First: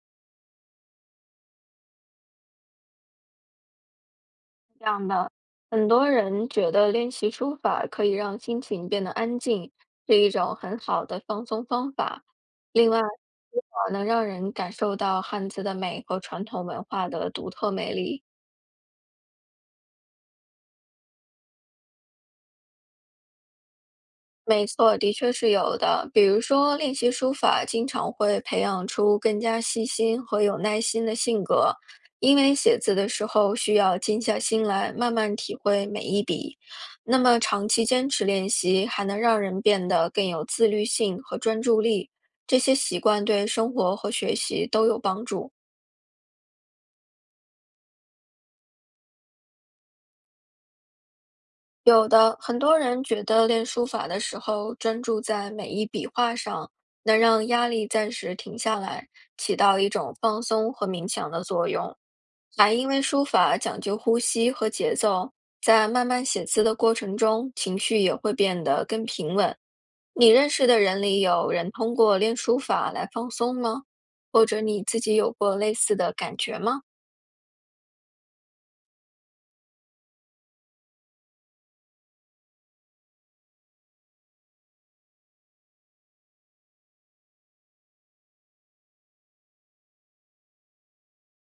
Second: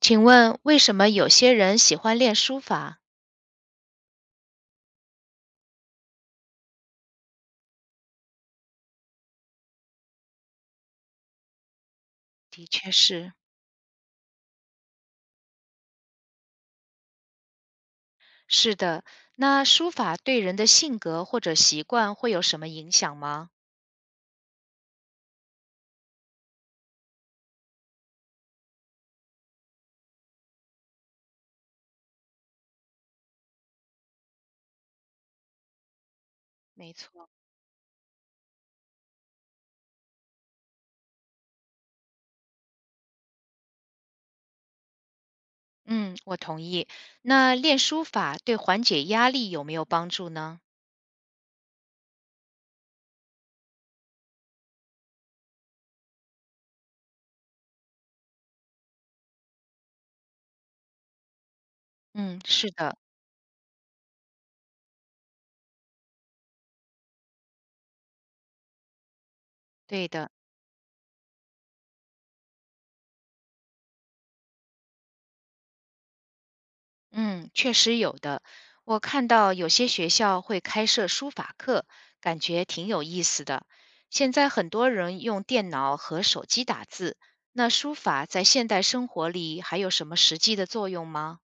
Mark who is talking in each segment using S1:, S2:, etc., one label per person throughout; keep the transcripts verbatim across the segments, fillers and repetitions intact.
S1: 请问为什么有些人喜欢练书法？
S2: 这样的，很多人觉得练习书法可以让心情变得安静，是一种很好的放松方法。
S1: 的确
S2: 另外，
S1: 是，
S2: 书法能让人感受到汉字的美和传统文化的独特魅力。
S1: 是的。那书法对人的性格或者习惯会有什么影响吗？
S2: 没错，的确是有的。比如说，练习书法经常会培养出更加细心和有耐心的性格，因为写字的时候需要静下心来，慢慢体会每一笔。
S1: 没
S2: 那
S1: 错，
S2: 么，长期坚持练习，还能让人变得更有自律性和专注力，这些习惯对生活和学习都有帮助。
S1: 嗯，我同意。那练书法对缓解压力有没有帮助呢？
S2: 有的，很多人觉得练书法的时候，专注在每一笔画上，能让压力暂时停下来，起到一种放松和冥想的作用。
S1: 嗯，是
S2: 还因
S1: 的，
S2: 为书法讲究呼吸和节奏，在慢慢写字的过程中，情绪也会变得更平稳。
S1: 对
S2: 你
S1: 的。
S2: 认识的人里有人通过练书法来放松吗？或者你自己有过类似的感觉吗？
S1: 嗯，确实有的。我看到有些学校会开设书法课，感觉挺有意思的。现在很多人用电脑和手机打字，那书法在现代生活里还有什么实际的作用吗？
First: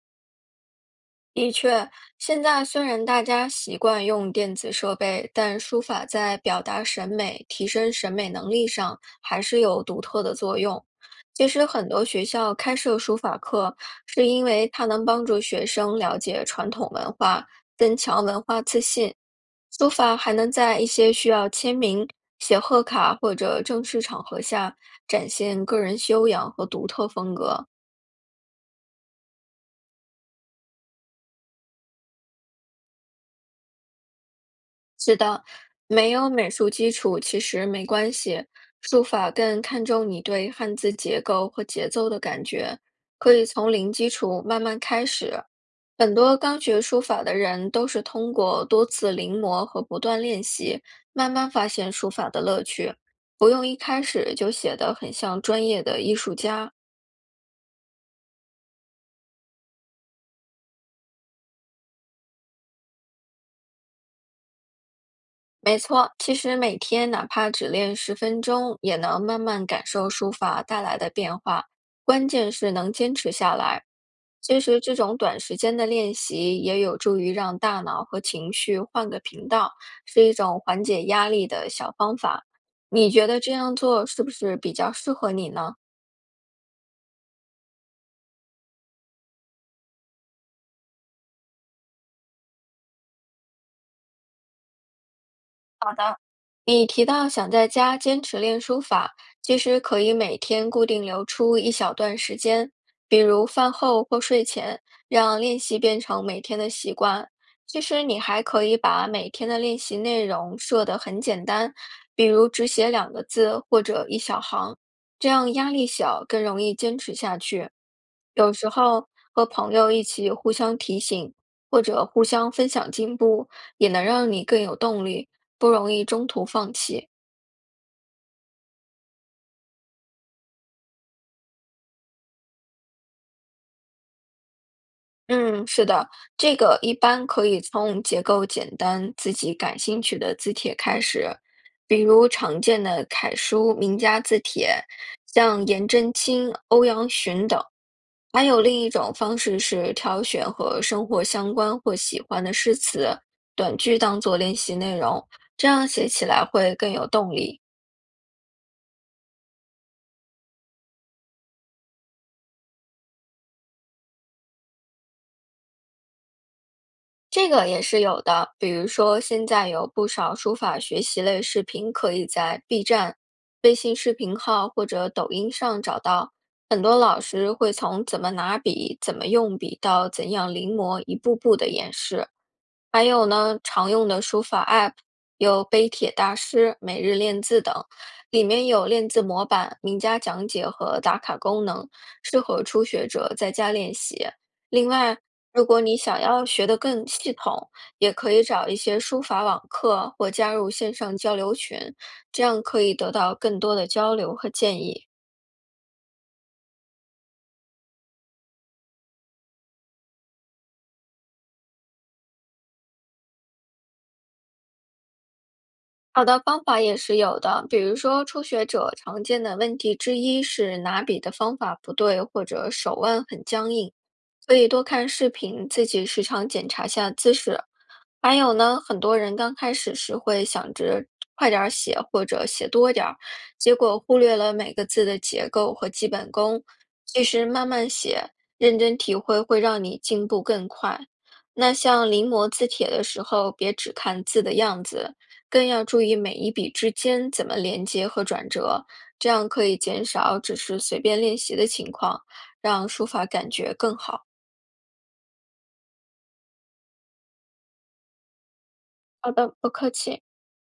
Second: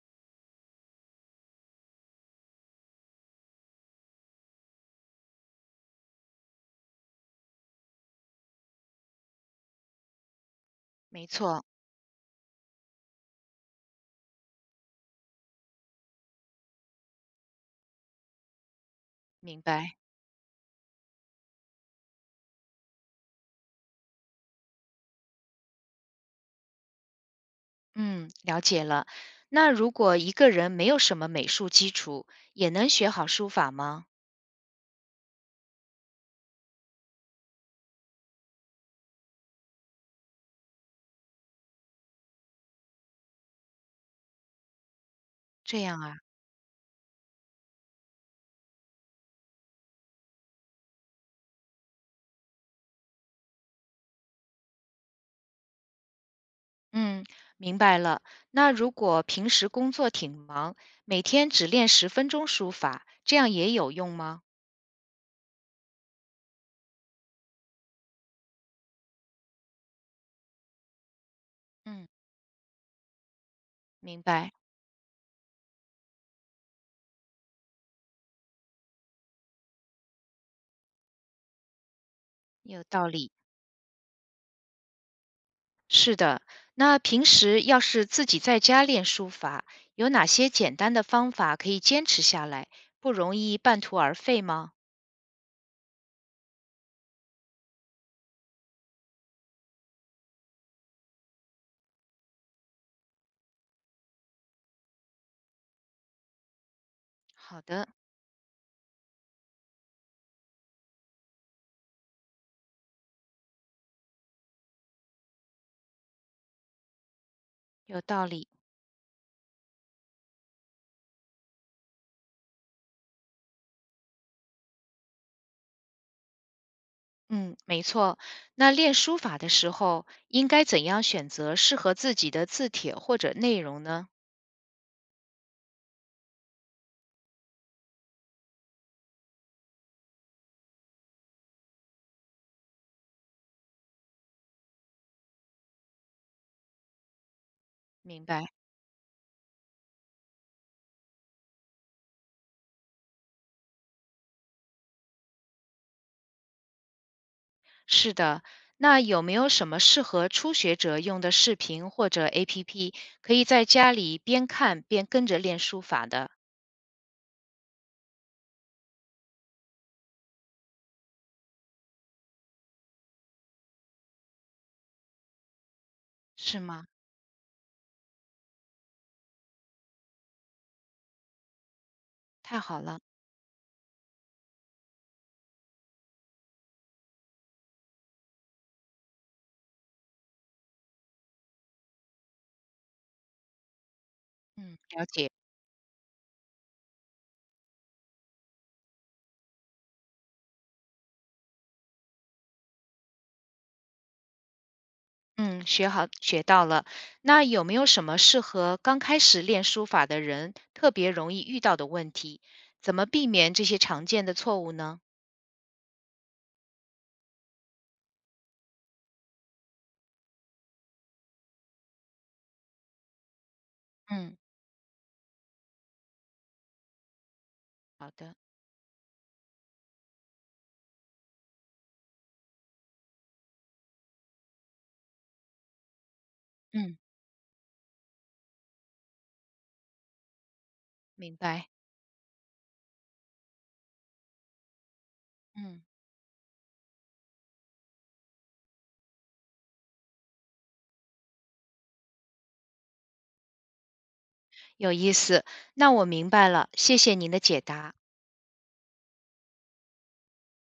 S2: 的确，现在虽然大家习惯用电子设备，但书法在表达审美、提升审美能力上还是有独特的作用。
S1: 没
S2: 其实，
S1: 错，
S2: 很多学校开设书法课，是因为它能帮助学生了解传统文化，增强文化自信。
S1: 明
S2: 书
S1: 白。
S2: 法还能在一些需要签名、写贺卡或者正式场合下，展现个人修养和独特风格。
S1: 嗯，了解了。那如果一个人没有什么美术基础，也能学好书法吗？
S2: 是的，没有美术基础其实没关系，书法更看重你对汉字结构和节奏的感觉，可以从零基础慢慢开始。
S1: 这样
S2: 很
S1: 啊。
S2: 多刚学书法的人都是通过多次临摹和不断练习，慢慢发现书法的乐趣，不用一开始就写得很像专业的艺术家。
S1: 嗯，明白了。那如果平时工作挺忙，每天只练十分钟书法，这样也有用吗？
S2: 没错，其实每天哪怕只练十分钟，也能慢慢感受书法带来的变化。
S1: 嗯，
S2: 关键是能坚持下来。
S1: 明白，
S2: 其实这种短时间的练习也有助于让大脑和情绪换个频道，是一种缓解压力的小方法。
S1: 有道
S2: 你觉
S1: 理。
S2: 得这样做是不是比较适合你呢？
S1: 是的，那平时要是自己在家练书法，有哪些简单的方法可以坚持下来，不容易半途而废吗？
S2: 你提到想在家坚持练书法，其实可以每天固定留出一小段时间，比如饭后或睡前，让练习变成每天的习惯。
S1: 好
S2: 其
S1: 的，
S2: 实你还可以把每天的练习内容设得很简单，比如只写两个字或者一小行，这样压力小，更容易坚持下去。
S1: 有道理。
S2: 有时候和朋友一起互相提醒，或者互相分享进步，也能让你更有动力。不容易中途放弃。
S1: 嗯，没错。那练书法的时候，应该怎样选择适合自己的字帖或者内容呢？
S2: 嗯，是的，这个一般可以从结构简单、自己感兴趣的字帖开始，比如常见的楷书、名家字帖，像颜真卿、欧阳询等。
S1: 明
S2: 还
S1: 白。
S2: 有另一种方式是挑选和生活相关或喜欢的诗词、短句当做练习内容，这样写起来会更有动力。
S1: 是的，那有没有什么适合初学者用的视频或者 APP,可以在家里边看边跟着练书法的，
S2: 这个也是有的，比如说现在有不少书法学习类视频可以在 B 站、微信视频号或者抖音上找到。
S1: 是
S2: 很
S1: 吗？
S2: 多老师会从怎么拿笔、怎么用笔到怎样临摹，一步步的演示。
S1: 太好了，
S2: 还有呢，常用的书法 A P P 有碑帖大师、每日练字等，里面有练字模板、名家讲解和打卡功能，适合初学者在家练习。
S1: 嗯，
S2: 另
S1: 了
S2: 外，
S1: 解，
S2: 如果你想要学得更系统，也可以找一些书法网课或加入线上交流群，这样可以得到更多的交流和建议。
S1: 嗯，学好，学到了。那有没有什么适合刚开始练书法的人特别容易遇到的问题？怎么避免这些常见的错误呢？
S2: 好的方法也是有的，比如说初学者常见的问题之一是拿笔的方法不对，或者手腕很僵硬，
S1: 嗯，
S2: 所以多看视频，自己时常检查下姿势。
S1: 好的，
S2: 还有呢，很多人刚开始时会想着快点儿写或者写多点儿，结果忽略了每个字的结构和基本功。
S1: 嗯，
S2: 其实慢慢写，认真体会会让你进步更快。
S1: 明白，
S2: 那像临摹字帖的时候，别只看字的样子，更
S1: 嗯，
S2: 要注意每一笔之间怎么连接和转折，这样可以减少只是随便练习的情况，让书法感觉更好。
S1: 有意思。那我明白了，谢谢您的解答。
S2: 好的，不客气。